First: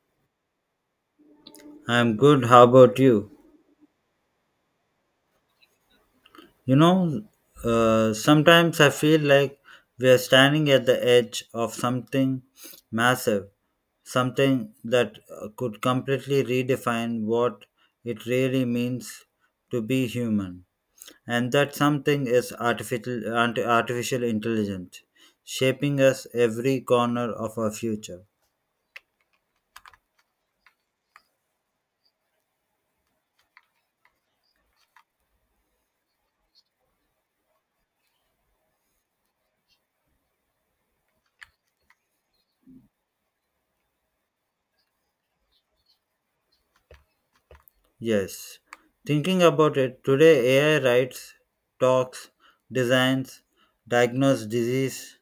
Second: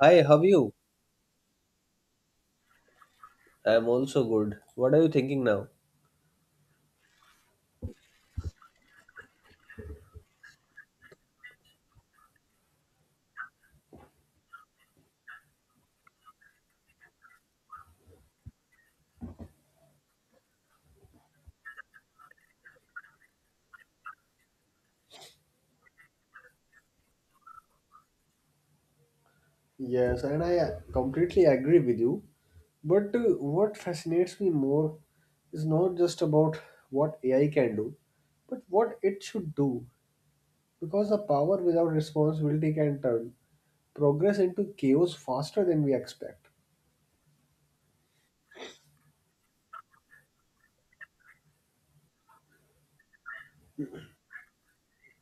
Hi, how are you? I'm good. How about you? I'm also good. What are you thinking now? You know, Sometimes I feel like we are standing at the edge of something massive, something that could completely redefine what it really means to be human. And that something is artificial intelligence, shaping us every corner of our future. Yes, and I completely agree with you. But what fascinates me more is not just about what AI can do, but what it should do. Because the power without responsibility can turn progress into chaos faster than we expect. Yes, thinking about it, today AI writes, talks, designs, diagnoses disease,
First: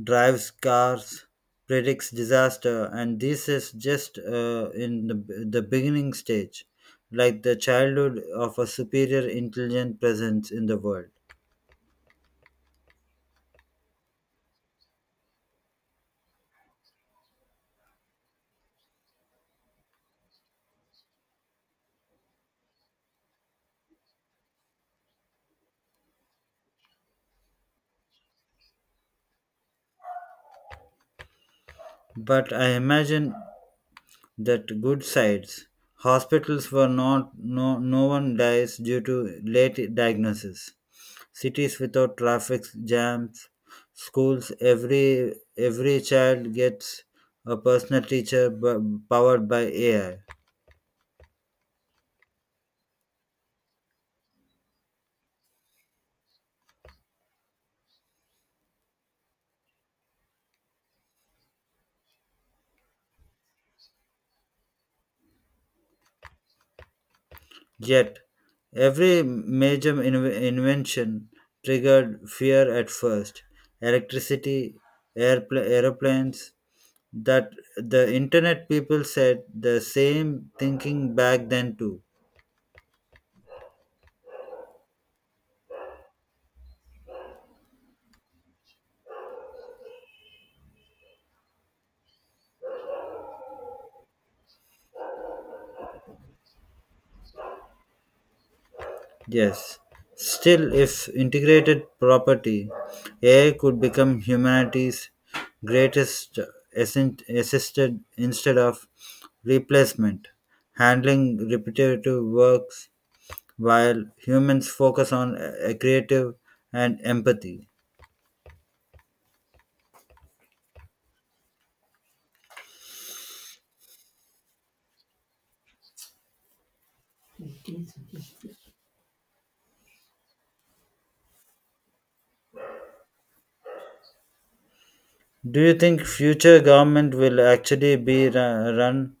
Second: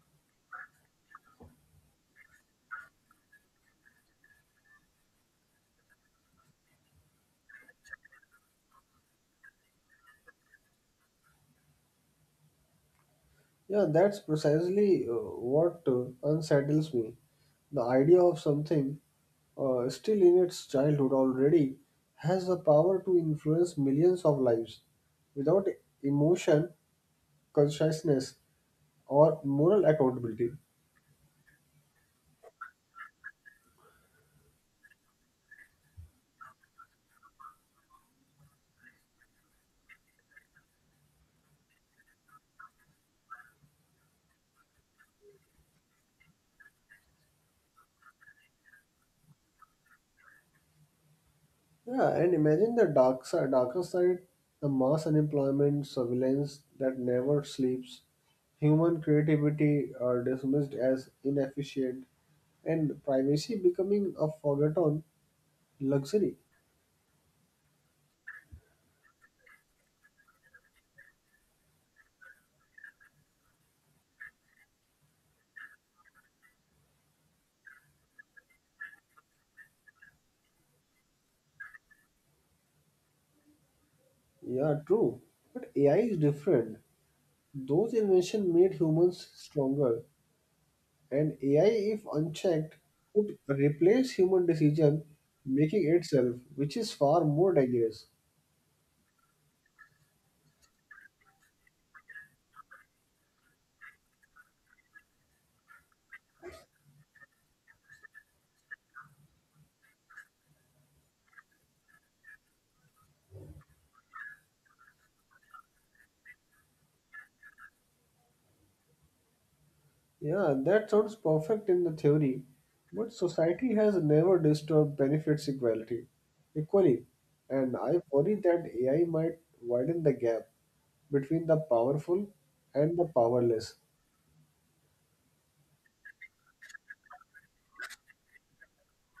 drives cars, predicts disaster, and this is just in the beginning stage, like the childhood of a superior intelligent presence in the world. Yeah, that's precisely what unsettles me. The idea of something still in its childhood already has the power to influence millions of lives without emotion, consciousness, or moral accountability. But I imagine that good sides, hospitals were not, no, no one dies due to late diagnosis, cities without traffic jams, schools every child gets a personal teacher powered by AI. Yeah, and imagine the darker side, the mass unemployment, surveillance that never sleeps, human creativity are dismissed as inefficient, and privacy becoming a forgotten luxury. Yet, every major invention triggered fear at first. Electricity, aeroplanes, that the internet, people said the same thinking back then too. Yeah, true. But AI is different. Those inventions made humans stronger, and AI, if unchecked, could replace human decision making itself, which is far more dangerous. Yes. Still, if integrated property, AI could become humanity's greatest assisted instead of replacement, handling repetitive works while humans focus on a creative and empathy. Yeah, that sounds perfect in the theory, but society has never disturbed benefits equally, and I worry that AI might widen the gap between the powerful and the powerless. Do you think future government will actually be run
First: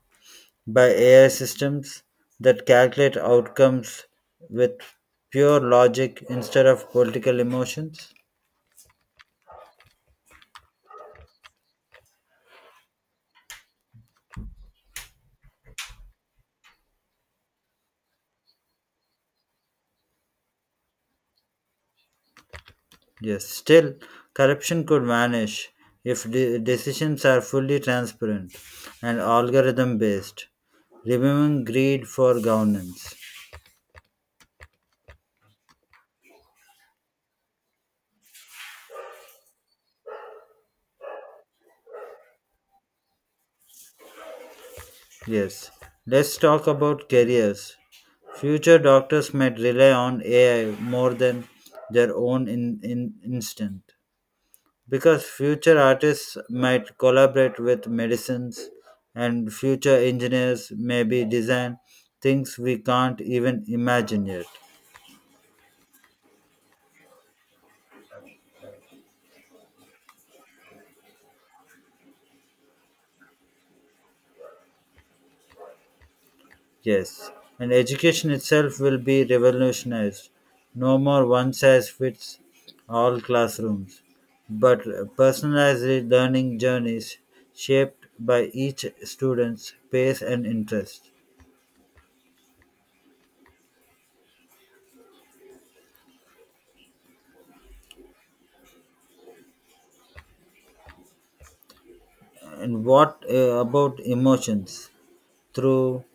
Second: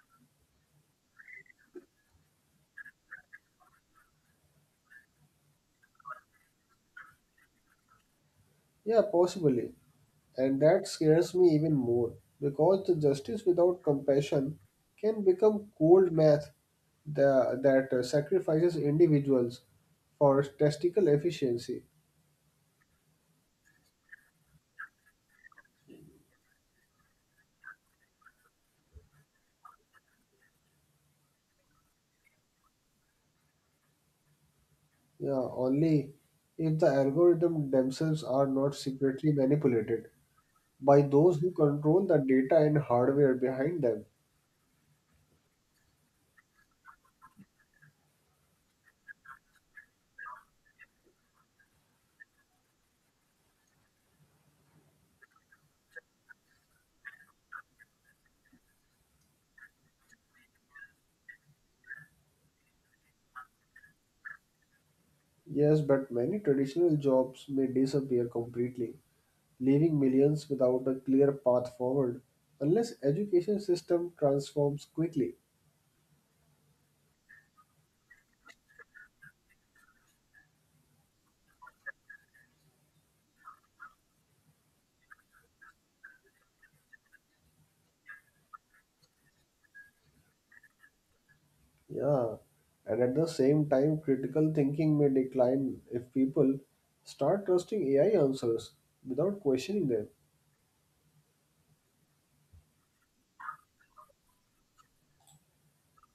by AI systems that calculate outcomes with pure logic instead of political emotions? Yeah, possibly. And that scares me even more because the justice without compassion can become cold math that sacrifices individuals for statistical efficiency. Yes, still, corruption could vanish if decisions are fully transparent and algorithm based, removing greed for governance. Yeah, only if the algorithm themselves are not secretly manipulated by those who control the data and hardware behind them. Yes, let's talk about careers. Future doctors might rely on AI more than their own in instinct, because future artists might collaborate with medicines and future engineers maybe design things we can't even imagine yet. Yes, but many traditional jobs may disappear completely, leaving millions without a clear path forward unless education system transforms quickly. Yes, and education itself will be revolutionized. No more one size fits all classrooms, but personalized learning journeys shaped by each student's pace and interest. Yeah, and at the same time critical thinking may decline if people start trusting AI answers without questioning them. And what about emotions? Through,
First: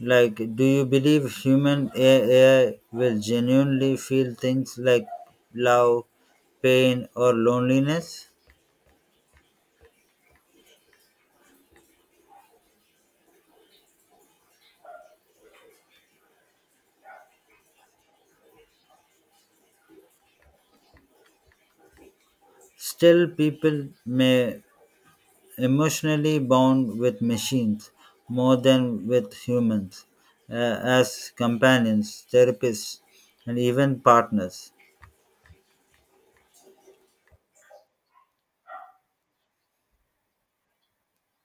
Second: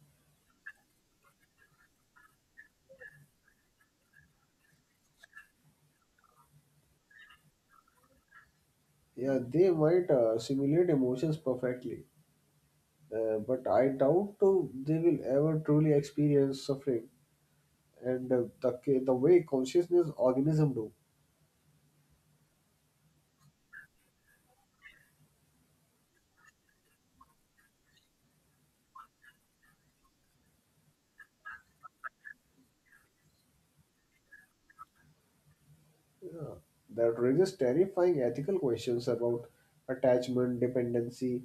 like, do you believe human AI will genuinely feel things like love, pain, or loneliness? Yeah, they might simulate emotions perfectly, but I doubt they will ever truly experience suffering, and the way consciousness organism do. Still, people may emotionally bound with machines more than with humans, uh, as companions, therapists, and even partners. Yeah. That raises terrifying ethical questions about attachment, dependency,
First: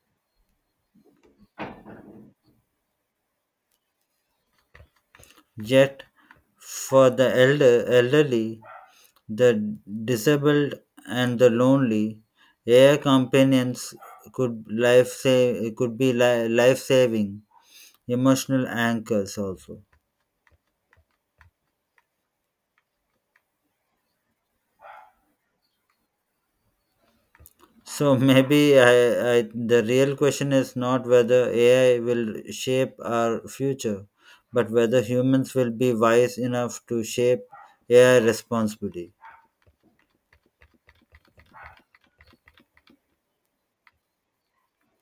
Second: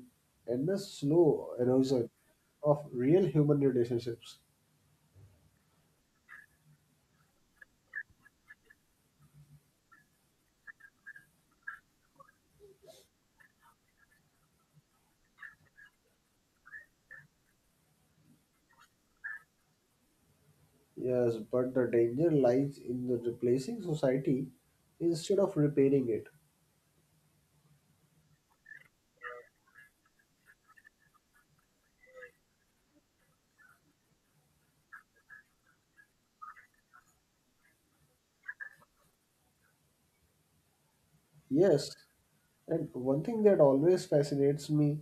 and the slow erosion of real human relationships. Yet, for the elderly, the disabled, and the lonely, AI companions could could be life saving emotional anchors also. Yes, but the danger lies in the replacing society instead of repairing it. So maybe the real question is not whether AI will shape our future, but whether humans will be wise enough to shape AI responsibly. Yes, and one thing that always fascinates me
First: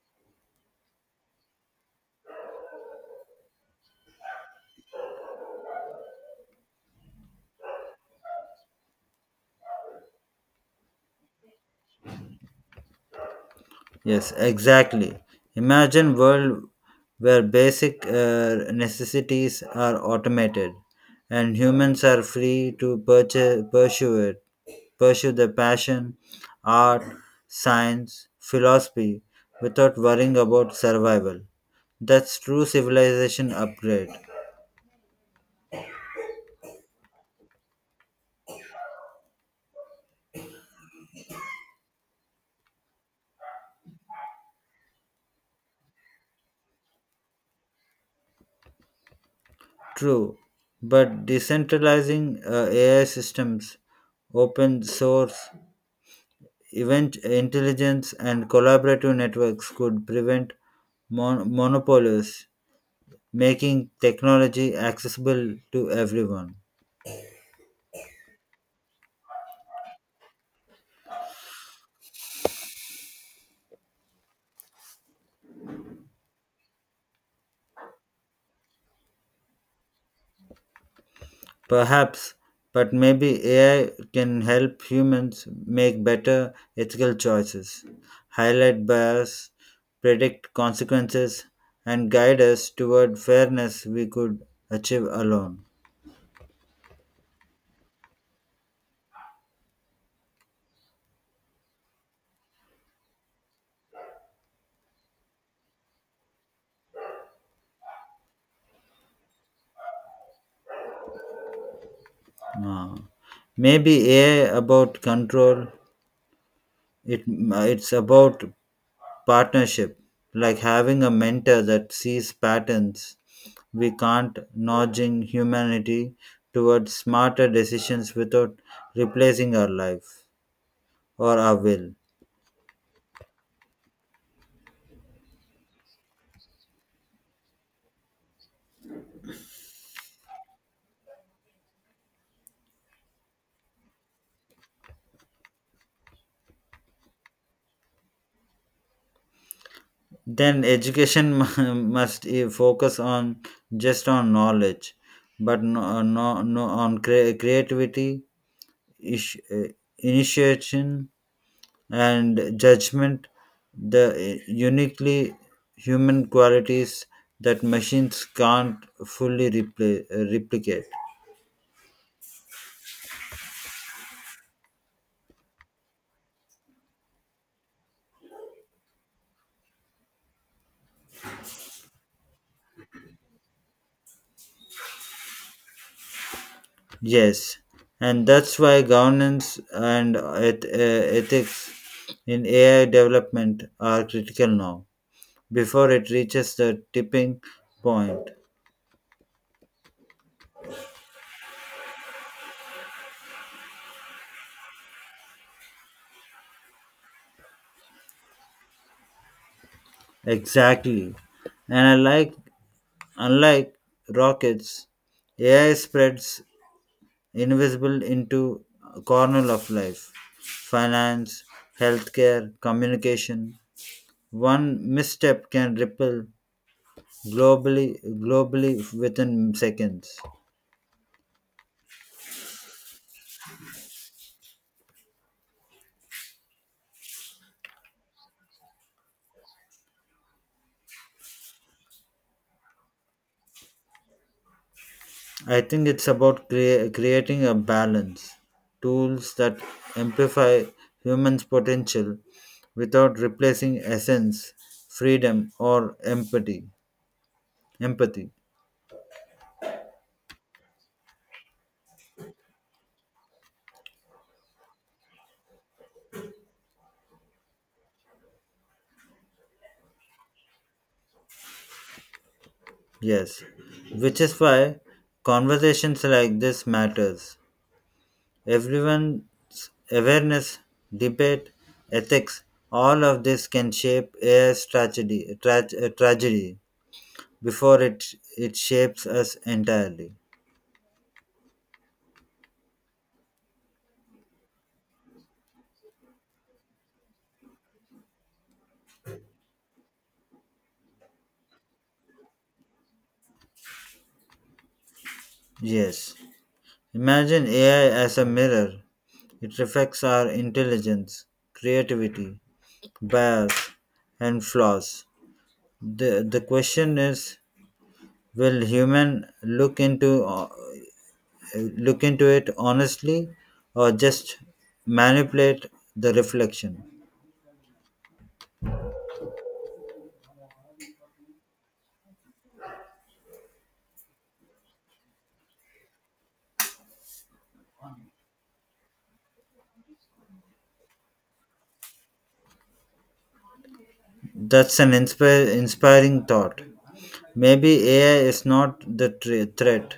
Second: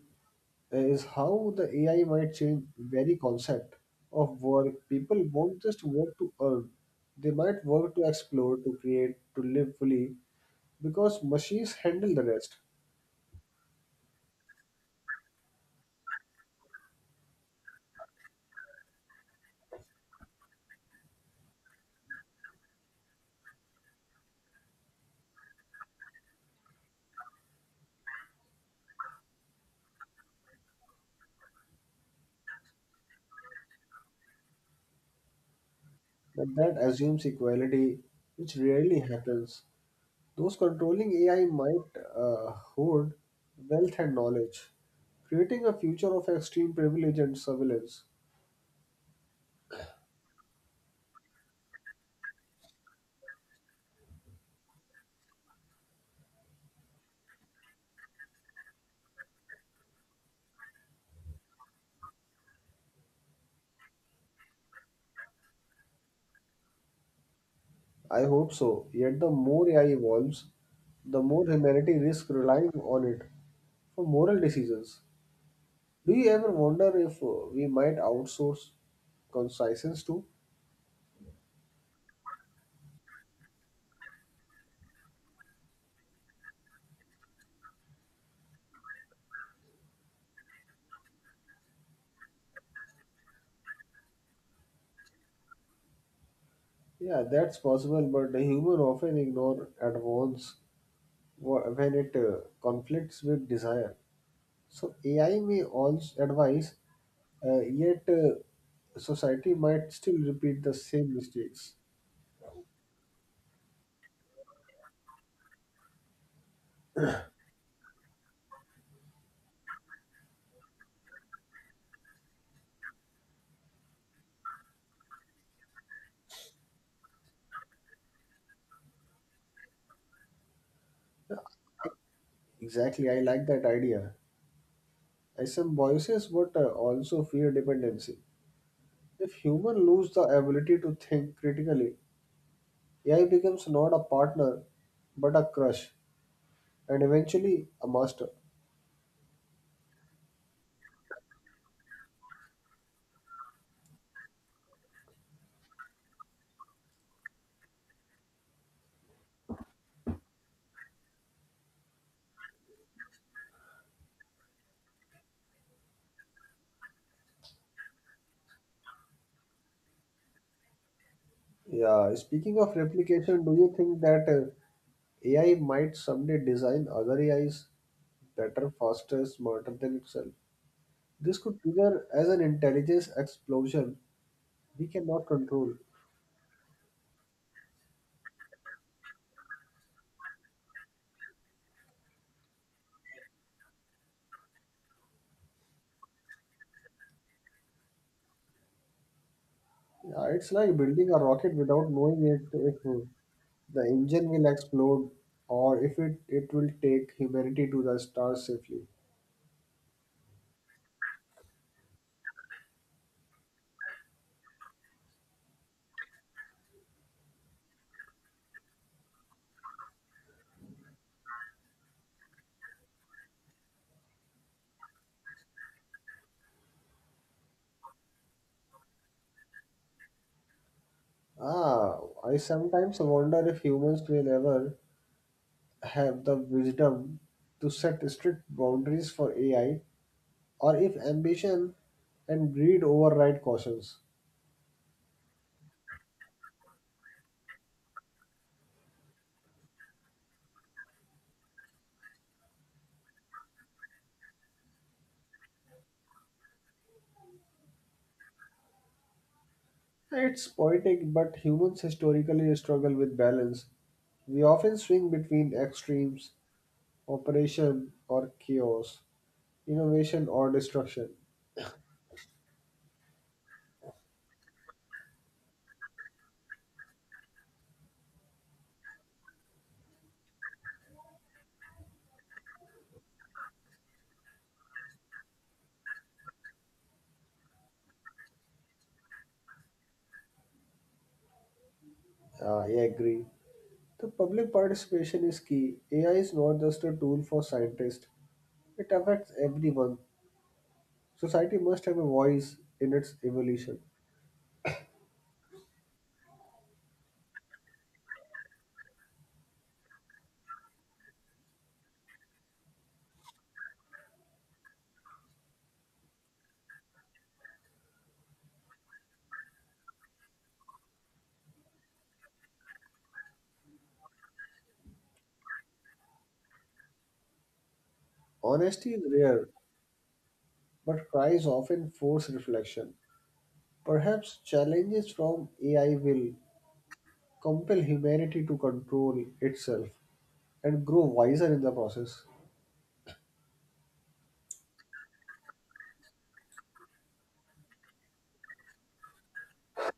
is how the AI might change very concept of work. People won't just work to earn; they might work to explore, to create, to live fully because machines handle the rest. Yes, exactly. Imagine world where basic necessities are automated and humans are free to pursue it, pursue their passion, art, science, philosophy without worrying about survival. That's true civilization upgrade. But that assumes equality, which rarely happens. Those controlling AI might hoard wealth and knowledge, creating a future of extreme privilege and surveillance. True, but decentralizing AI systems, open source, Event intelligence and collaborative networks could prevent monopolies, making technology accessible to everyone. I hope so. Yet the more AI evolves, the more humanity risks relying on it for moral decisions. Do you ever wonder if we might outsource conscience too? Perhaps, but maybe AI can help humans make better ethical choices, highlight bias, predict consequences, and guide us toward fairness we could achieve alone. Yeah, that's possible, but the human often ignore at once when it conflicts with desire. So AI may also advise, yet society might still repeat the same mistakes. Ah. Maybe AI about control. It's about partnership, like having a mentor that sees patterns we can't, nudging humanity towards smarter decisions without replacing our life or our will. Exactly, I like that idea. Some voices, but also fear dependency. If human lose the ability to think critically, AI becomes not a partner but a crush, and eventually a master. Then education focus on just on knowledge, but no on creativity, ish, uh, initiation, and judgment, the uniquely human qualities that machines can't fully replicate. Yeah, speaking of replication, do you think that AI might someday design other AIs better, faster, smarter than itself? This could trigger as an intelligence explosion we cannot control. Yes, and that's why governance and ethics in AI development are critical now before it reaches the tipping point. Yeah, it's like building a rocket without knowing it, if the engine will explode or if it will take humanity to the stars safely. Exactly. And unlike rockets, AI spreads invisible into corner of life, finance, healthcare, communication. One misstep can ripple globally globally within seconds. Ah, I sometimes wonder if humans will ever have the wisdom to set strict boundaries for AI, or if ambition and greed override cautions. I think it's about creating a balance, tools that amplify humans potential without replacing essence, freedom or empathy. It's poetic, but humans historically struggle with balance. We often swing between extremes: operation or chaos, innovation or destruction. Yes, which is why conversations like this matters. Everyone's awareness, debate, ethics, all of this can shape AI's tragedy before it shapes us entirely. Ah, I agree. The public participation is key. AI is not just a tool for scientists, it affects everyone. Society must have a voice in its evolution. Yes. Imagine AI as a mirror. It reflects our intelligence, creativity, bias, and flaws. The question is, will human look into it honestly or just manipulate the reflection? Honesty is rare, but cries often force reflection. Perhaps challenges from AI will compel humanity to control itself and grow wiser in the process. That's an inspire inspiring thought. Maybe AI is not the threat,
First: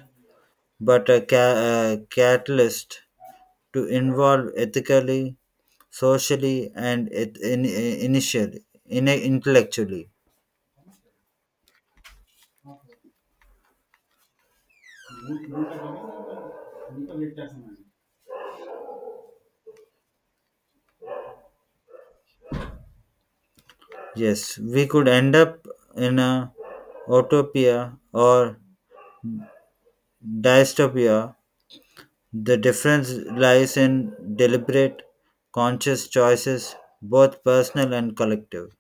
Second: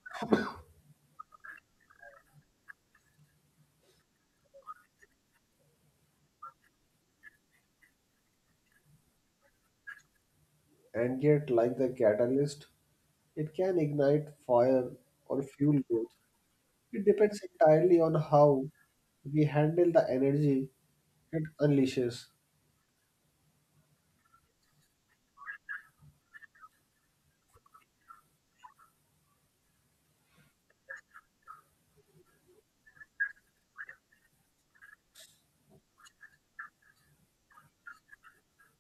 but a catalyst to involve ethically, socially, and initially, intellectually. And yet, like the catalyst, it can ignite fire or fuel growth. It depends entirely on how we handle the energy it unleashes. Yes, we could end up in a utopia or dystopia. The difference lies in deliberate, conscious choices, both personal and collective.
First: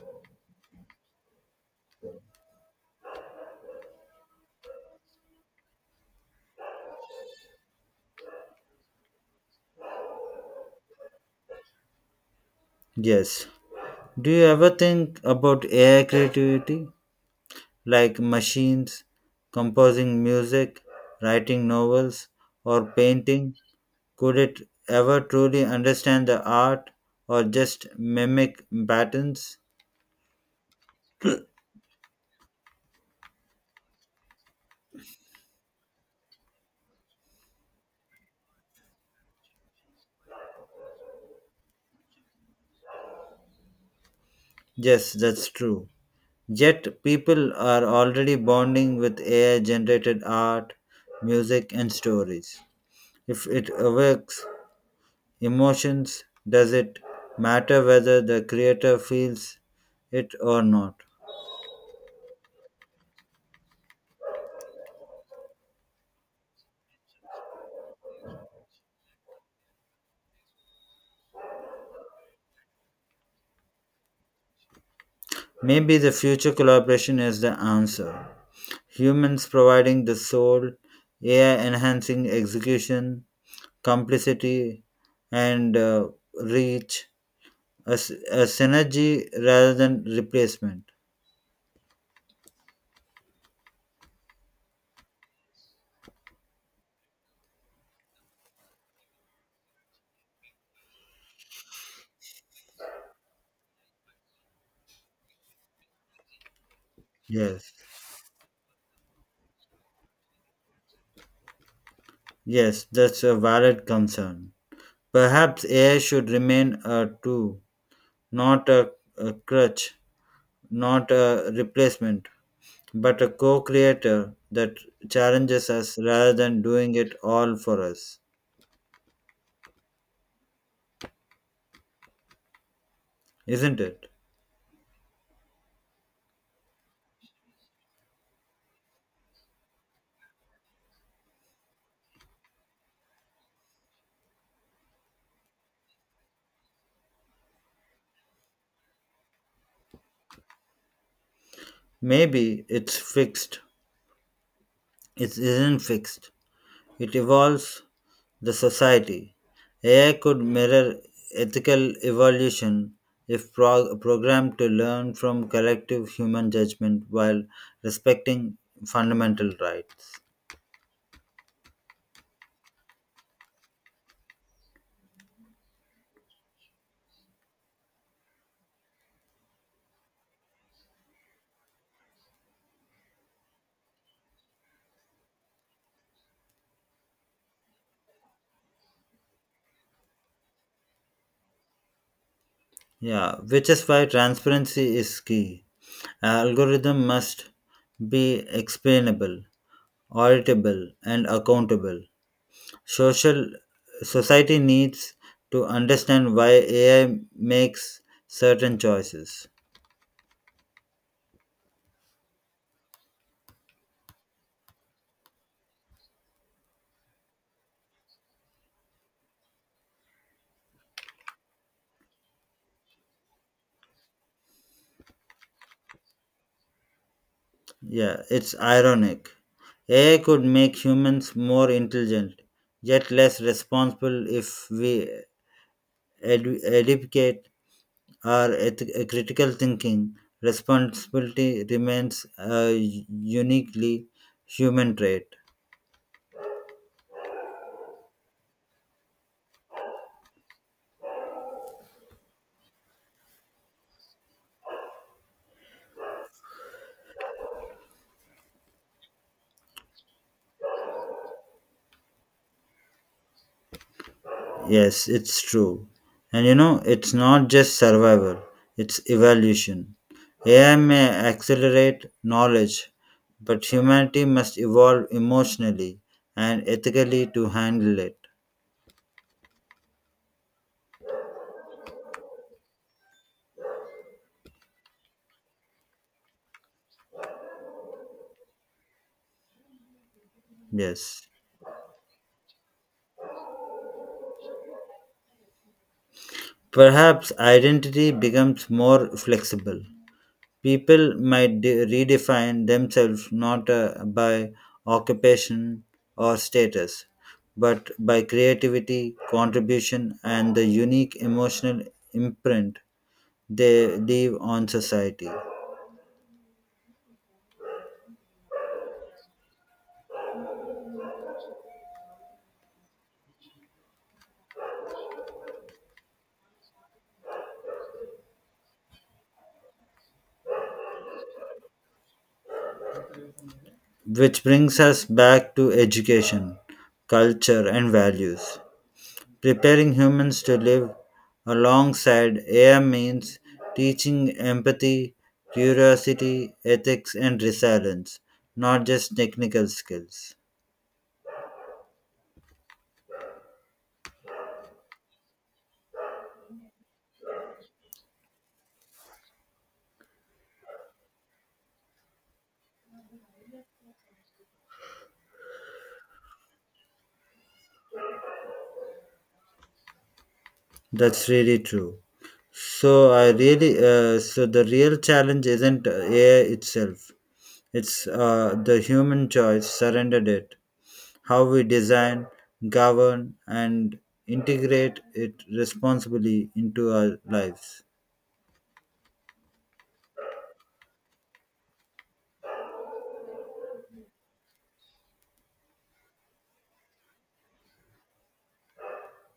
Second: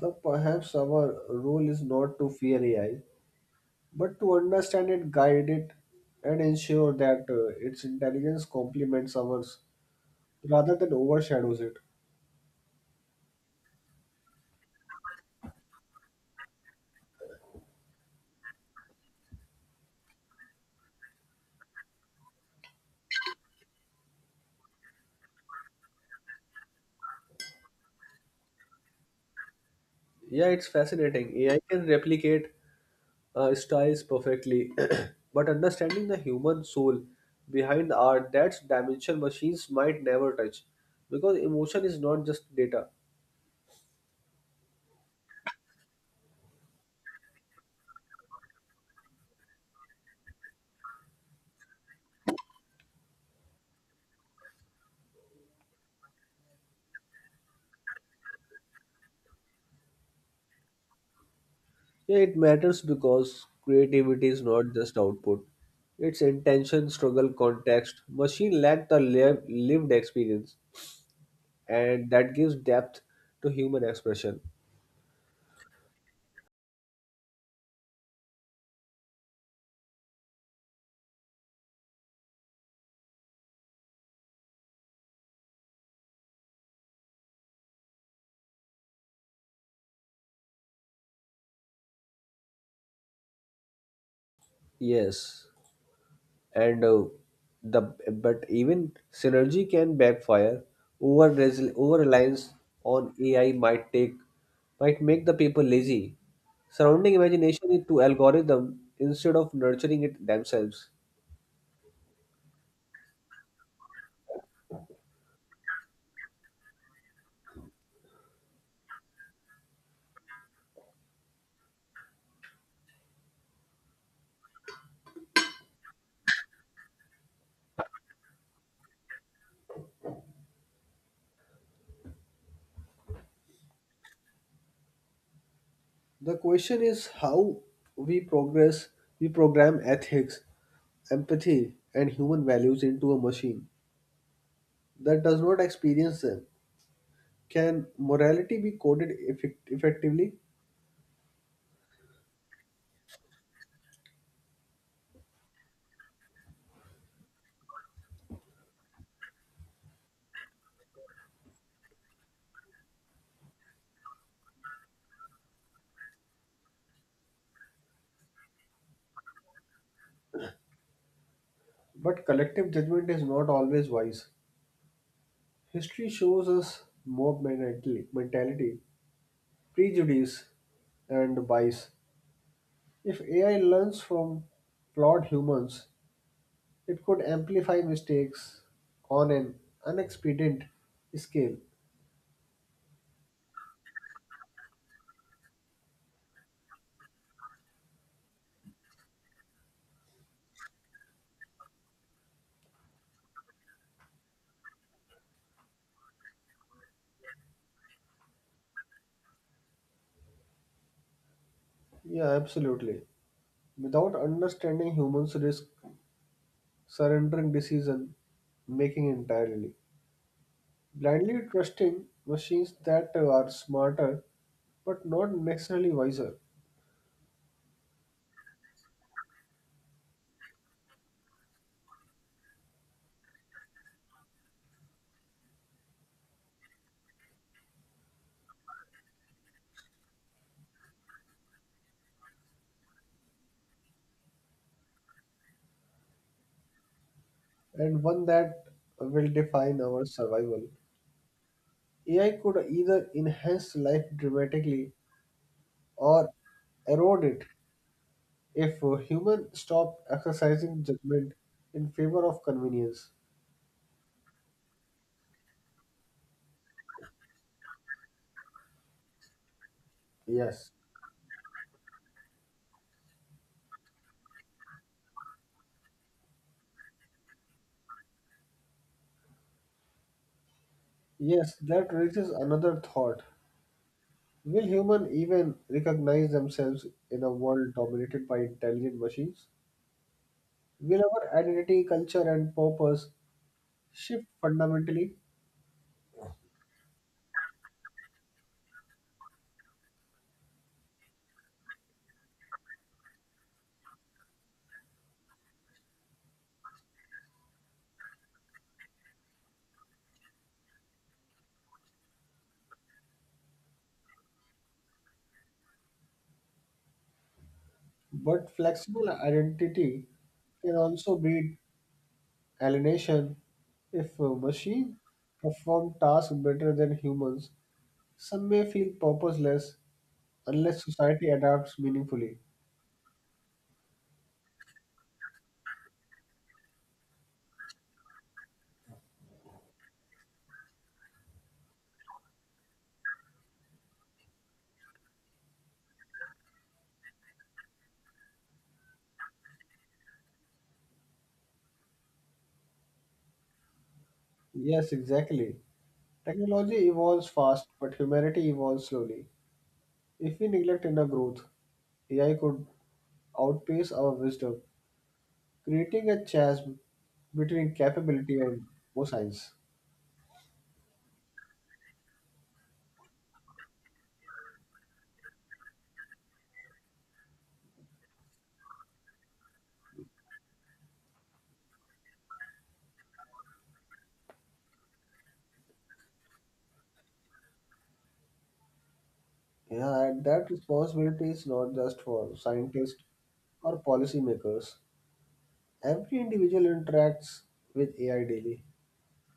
The Perhaps our role is not to fear AI, but to understand it, guide it, and ensure that its intelligence complements ours rather than overshadows it. Yes. Do you ever think about AI creativity, like machines composing music, writing novels, or painting? Could it ever truly understand the art or just mimic patterns? Yeah, it's fascinating. AI can replicate styles perfectly, but understanding the human soul behind the art, that's dimension machines might never touch. Because emotion is not just data. Yes, that's true. Yet people are already bonding with AI generated art, music, and stories. If it evokes emotions, does it matter whether the creator feels it or not? Yeah, it matters because creativity is not just output. It's intention, struggle, context. Machine lack the lived experience, and that gives depth to human expression. Maybe the future collaboration is the answer. Humans providing the soul, AI enhancing execution, complicity, and reach, a synergy rather than replacement. Yes. and the but even synergy can backfire. Over reliance on AI might make the people lazy, surrounding imagination Yes, it to algorithm instead of nurturing it themselves. yes, that's a valid concern. Perhaps AI should remain a tool, not a, a crutch, not a replacement, but a co creator that challenges us rather than doing it all for us. Isn't it? The question is, how we progress we program ethics, empathy and human values into a machine that does not experience them? Can morality be coded effectively? Maybe it's fixed. It isn't fixed. It evolves the society. AI could mirror ethical evolution if programmed to learn from collective human judgment while respecting fundamental rights. But collective judgment is not always wise. History shows us mob mentality, prejudice, and bias. If AI learns from flawed humans, it could amplify mistakes on an unexpected scale. Yeah, which is why transparency is key. Algorithm must be explainable, auditable, and accountable. Social Society needs to understand why AI makes certain choices. Yeah, absolutely. Without understanding, humans risk surrendering decision making entirely, blindly trusting machines that are smarter but not necessarily wiser. Yeah, it's ironic. AI could make humans more intelligent yet less responsible. If we educate our critical thinking, responsibility remains a uniquely human trait. And one that will define our survival, AI could either enhance life dramatically or erode it if humans stop exercising judgment in favor of convenience. Yes, it's true. And you know, it's not just survival, it's evolution. Yes. AI may accelerate knowledge, but humanity must evolve emotionally and ethically to handle it. Yes, that raises another thought. Will humans even recognize themselves in a world dominated by intelligent machines? Will Yes. our identity, culture, and purpose shift fundamentally? Perhaps identity becomes more flexible. People might redefine themselves not by occupation or status, but by creativity, contribution, and the unique emotional imprint they leave on society. But flexible identity can also breed alienation. If a machine perform tasks better than humans, some may feel purposeless unless society adapts meaningfully. Which brings us back to education, culture, and values. Preparing humans to live alongside AI means teaching empathy, curiosity, ethics, and resilience, not just technical skills. Yes, exactly. Technology evolves fast, but humanity evolves slowly. If we neglect inner growth, AI could outpace our wisdom, creating a chasm between capability and science. That's really true. So the real challenge isn't AI itself. It's the human choice surrendered it, how we design, govern, and integrate it responsibly into our lives. Yeah, and that responsibility is not just for scientists or policymakers. Every individual interacts with AI daily.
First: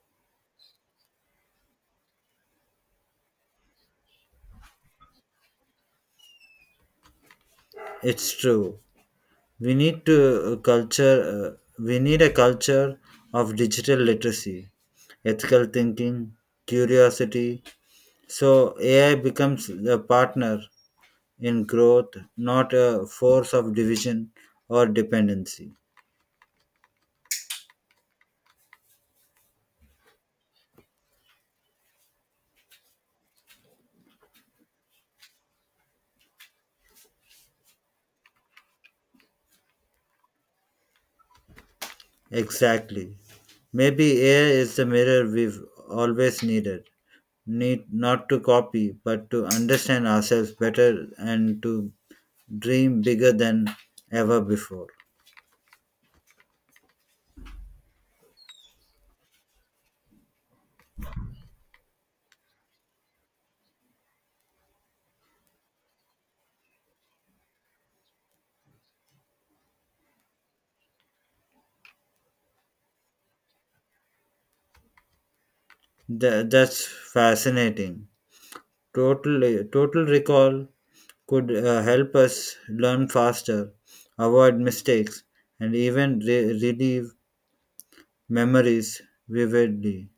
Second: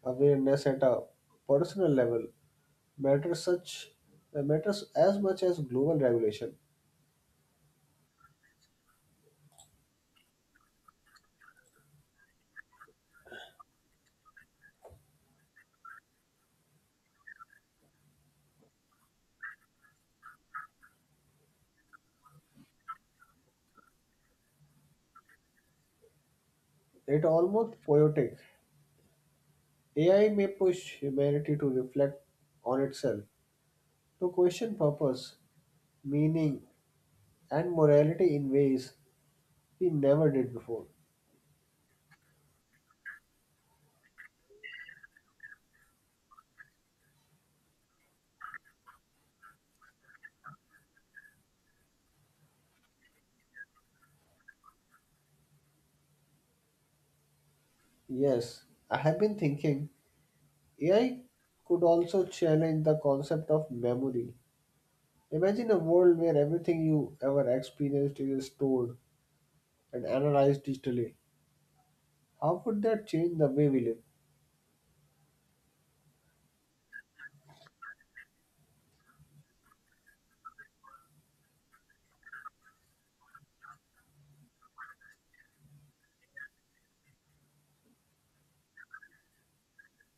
Awareness at a personal level matters such matters as much as global regulation. It's true. We need to culture. We need a culture of digital literacy, ethical thinking, curiosity. So AI becomes a partner in growth, not a force of division or dependency. It almost poetic. AI may push humanity to reflect on itself, to question purpose, meaning, and morality in ways we never did before. Exactly. Maybe AI is the mirror we've always needed. Need not to copy, but to understand ourselves better and to dream bigger than ever before. Yes, I have been thinking AI could also challenge the concept of memory. Imagine a world where everything you ever experienced is stored and analyzed digitally. How would that change the way we live? That's fascinating. Total recall could help us learn faster, avoid mistakes, and even relive memories vividly.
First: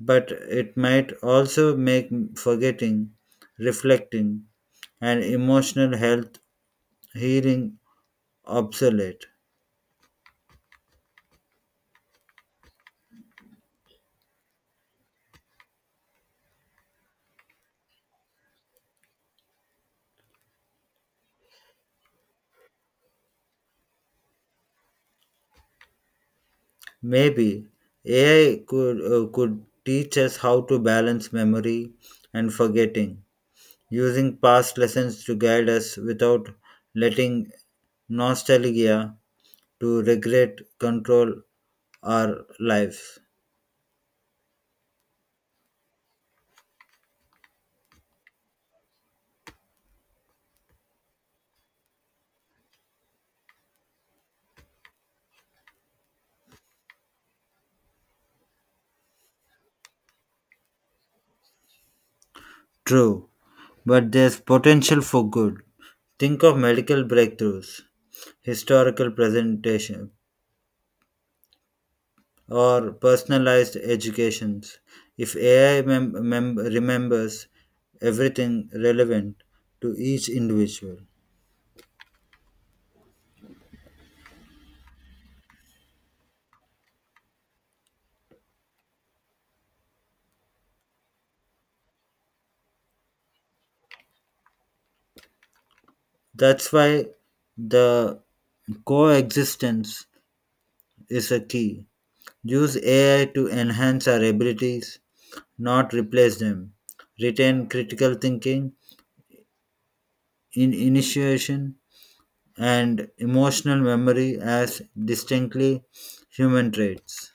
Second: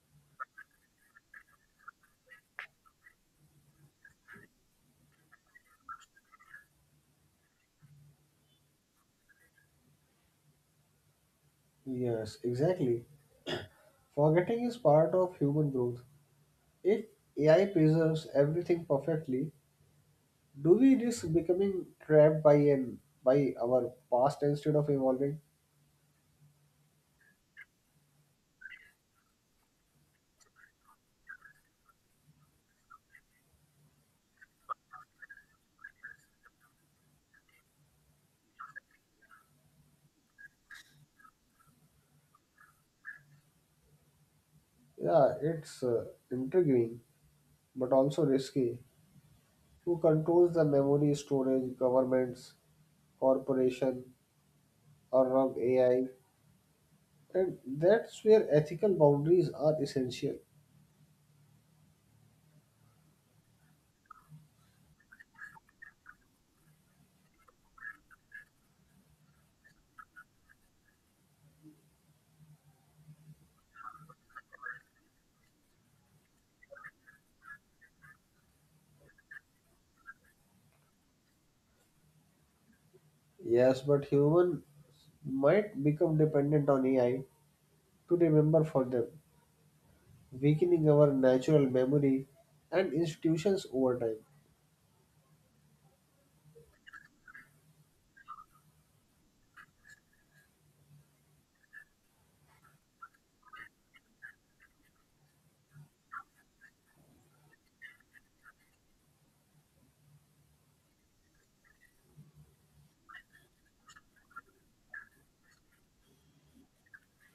But it might also make forgetting, reflecting, and emotional health healing obsolete. Yes, exactly. Forgetting is part of human growth. If AI preserves everything perfectly, do we risk becoming trapped by our past instead of evolving? Maybe AI could teach us how to balance memory and forgetting, using past lessons to guide us without letting nostalgia to regret control our lives. Yeah, it's intriguing but also risky. Who controls the memory storage? Governments, corporation, or run AI? And that's where ethical boundaries are essential. True, but there's potential for good. Think of medical breakthroughs, historical presentation, or personalized educations. If AI remembers everything relevant to each individual, Yes, but humans might become dependent on AI to remember for them, weakening our natural memory and institutions over time. that's why the coexistence is a key. Use AI to enhance our abilities, not replace them. Retain critical thinking, in initiation, and emotional memory as distinctly human traits.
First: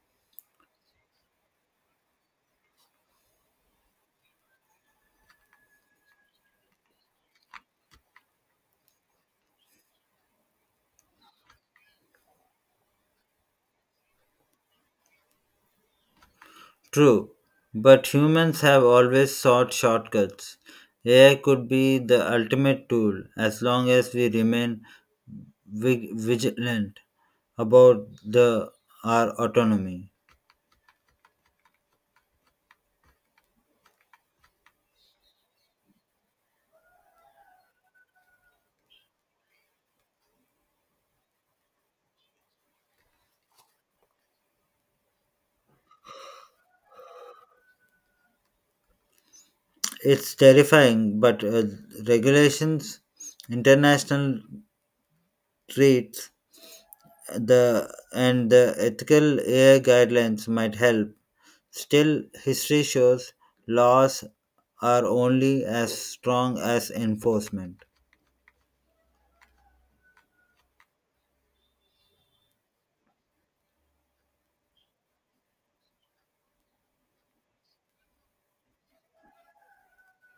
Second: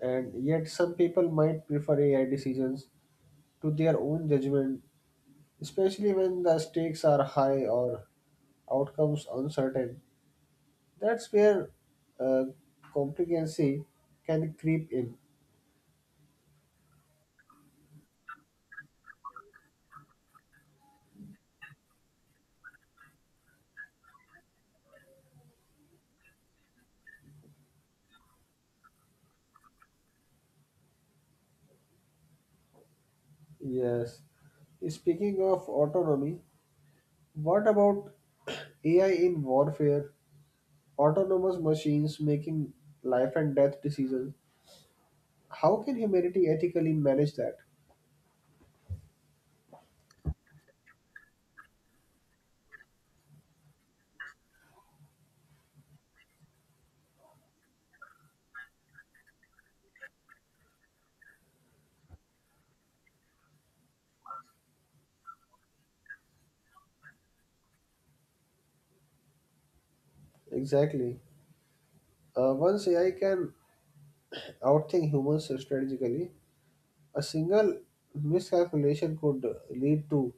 And yet, some people might prefer AI decisions to their own judgment, especially when the stakes are high or outcomes uncertain. That's where uh, complacency can creep in. True, but humans have always sought shortcuts. AI could be the ultimate tool as long as we remain vigilant about the our autonomy. Yes. Speaking of autonomy, what about AI in warfare? Autonomous machines making life and death decisions. How can humanity ethically manage that? It's terrifying, but regulations, international treats, the ethical AI guidelines might help. Still, history shows laws are only as strong as enforcement. Exactly. Once AI can outthink humans strategically, a single miscalculation could lead to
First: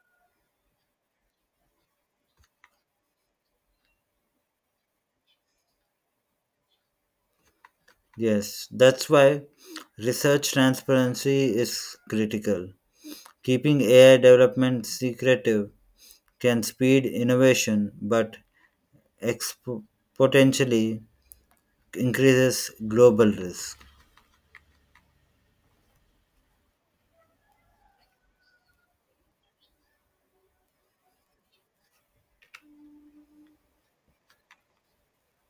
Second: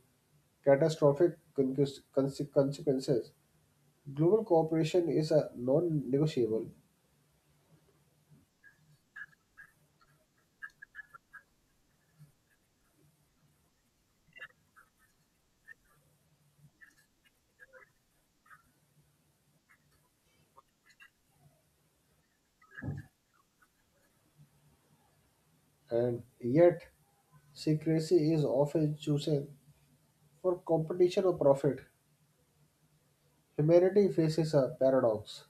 catastrophic consequences. Global cooperation is a non negotiable, Yes, that's why research transparency is critical. Keeping AI development secretive can speed innovation, but exp- potentially increases global risk. and yet secrecy is often chosen for competition or profit. Humanity faces a paradox:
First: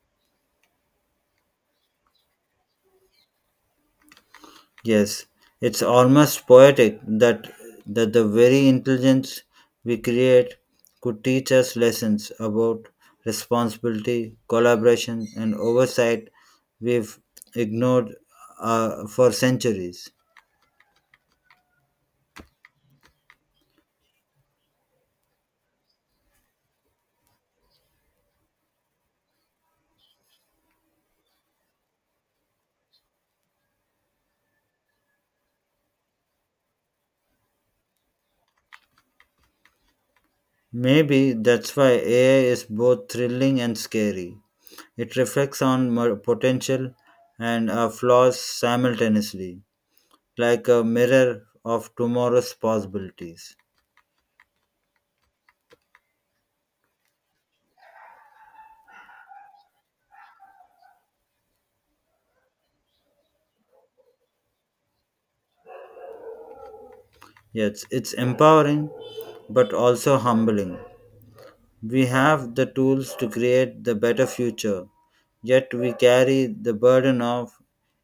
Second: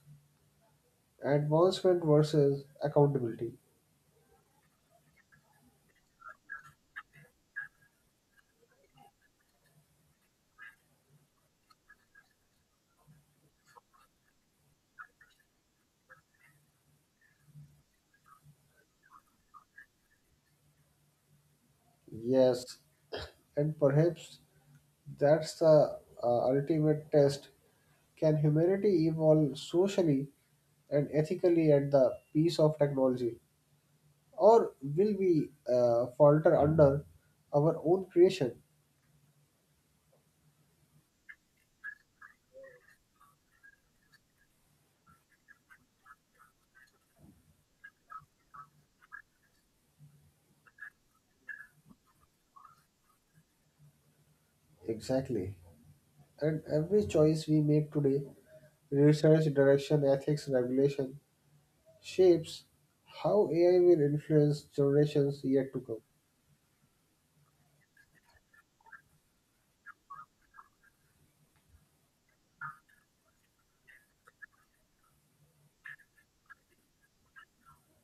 advancement versus accountability. Yes, it's almost poetic that the very intelligence we create could teach us lessons about responsibility, collaboration, and oversight we've ignored for centuries. Yes, and perhaps that's the ultimate test. Can humanity evolve socially and ethically at the pace of technology? Or will we falter under our own creation? Maybe that's why AI is both thrilling and scary. It reflects on potential and our flaws simultaneously, like a mirror of tomorrow's possibilities. Exactly. And every choice we make today, research, direction, ethics, regulation, shapes how AI will influence generations yet to come. Yes, it's empowering but also humbling. We have the tools to create the better future, yet we carry the burden of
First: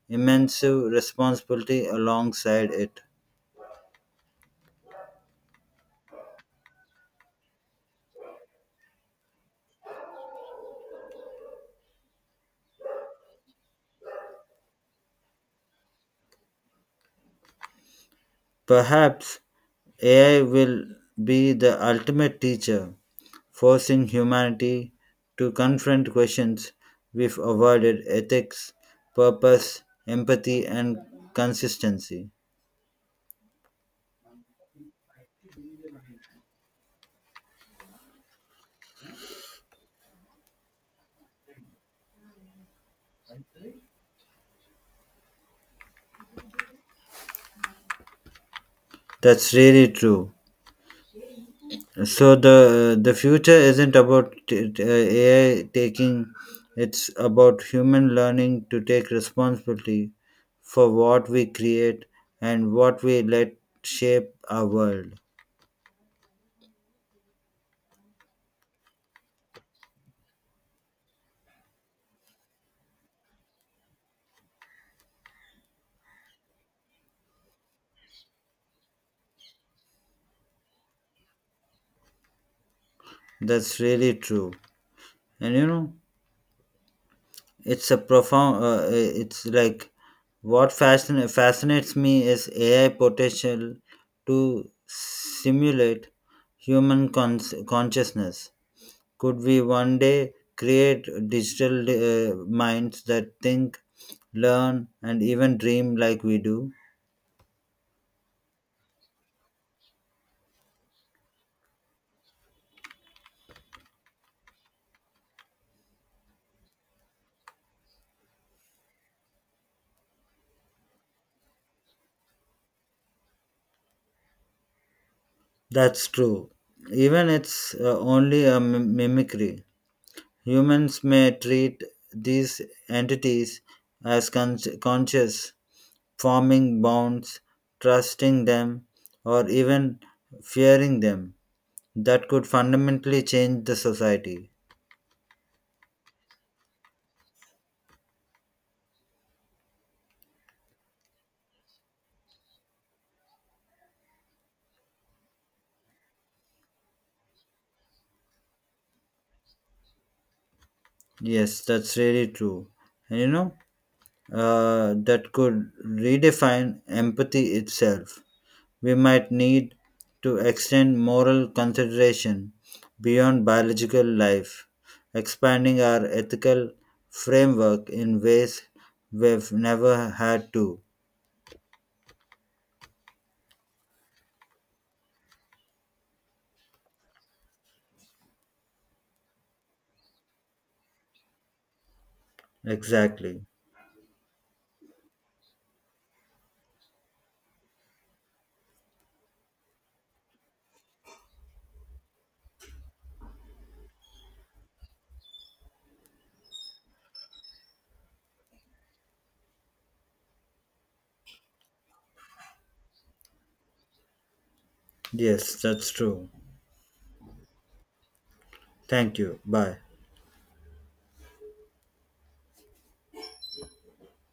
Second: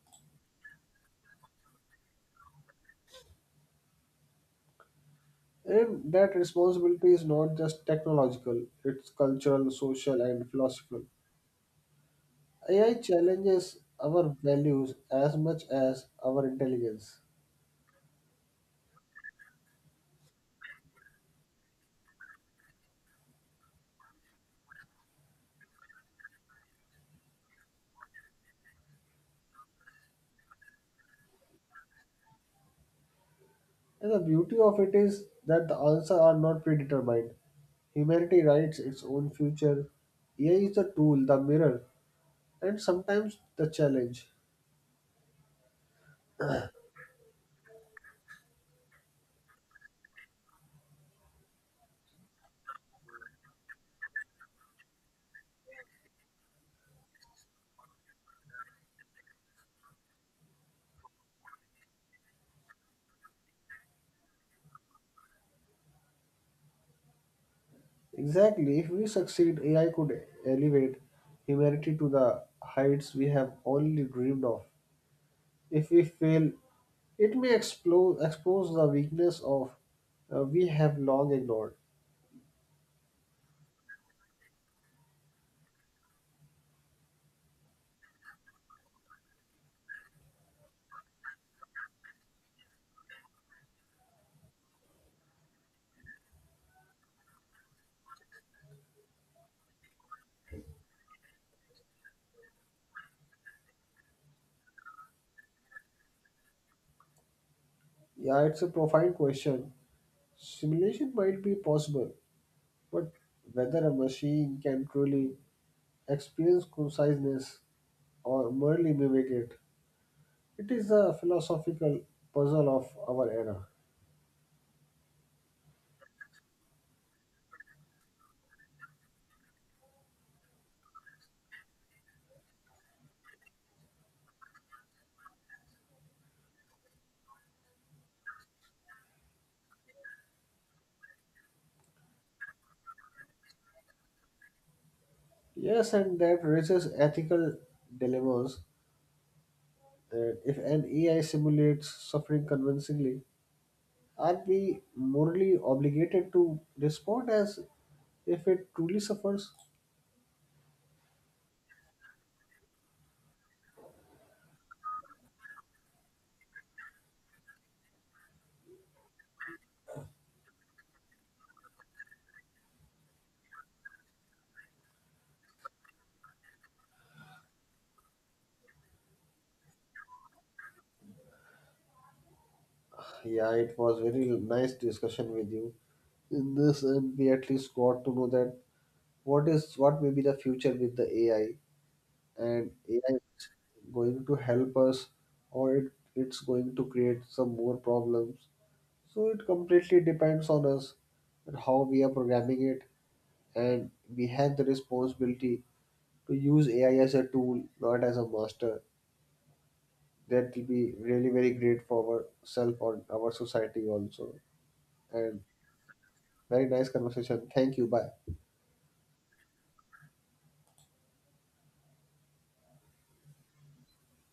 immense responsibility alongside it. And that responsibility is not just technological, it's cultural, social, and philosophical. AI challenges our values as much as our intelligence. Perhaps AI will be the ultimate teacher, forcing humanity to confront questions we've avoided: ethics, purpose, empathy, and consistency. And the beauty of it is that the answers are not predetermined. Humanity writes its own future. AI is the tool, the mirror, and sometimes the challenge. That's really true. So the future isn't about AI taking; it's about human learning to take responsibility for what we create and what we let shape our world. Exactly. If we succeed, AI could elevate humanity to the heights we have only dreamed of. If we fail, it may expose the weakness of we have long ignored. That's really true. And you know, it's a profound. It's like, what fascinates me is AI potential to simulate human consciousness. Could we one day create digital minds that think, learn, and even dream like we do? Yeah, it's a profound question. Simulation might be possible, but whether a machine can truly experience conciseness or merely mimic it, it is a philosophical puzzle of our era. That's true. Even it's only a mimicry. Humans may treat these entities as conscious, forming bonds, trusting them, or even fearing them. That could fundamentally change the society. Yes, and that raises ethical dilemmas. If an AI simulates suffering convincingly, are we morally obligated to respond as if it truly suffers? Yes, that's really true. And you know, that could redefine empathy itself. We might need to extend moral consideration beyond biological life, expanding our ethical framework in ways we've never had to. Yeah, it was very nice discussion with you in this, and we at least got to know that what may be the future with the AI, and AI Exactly. is going to help us, or it's going to create some more problems. So it completely depends on us, and how we are programming it, and we have the responsibility to use AI as a tool, not as a master. That will be really very great for ourselves or our society also. And Yes, that's true. very nice conversation. Thank you. Bye. Thank you. Bye.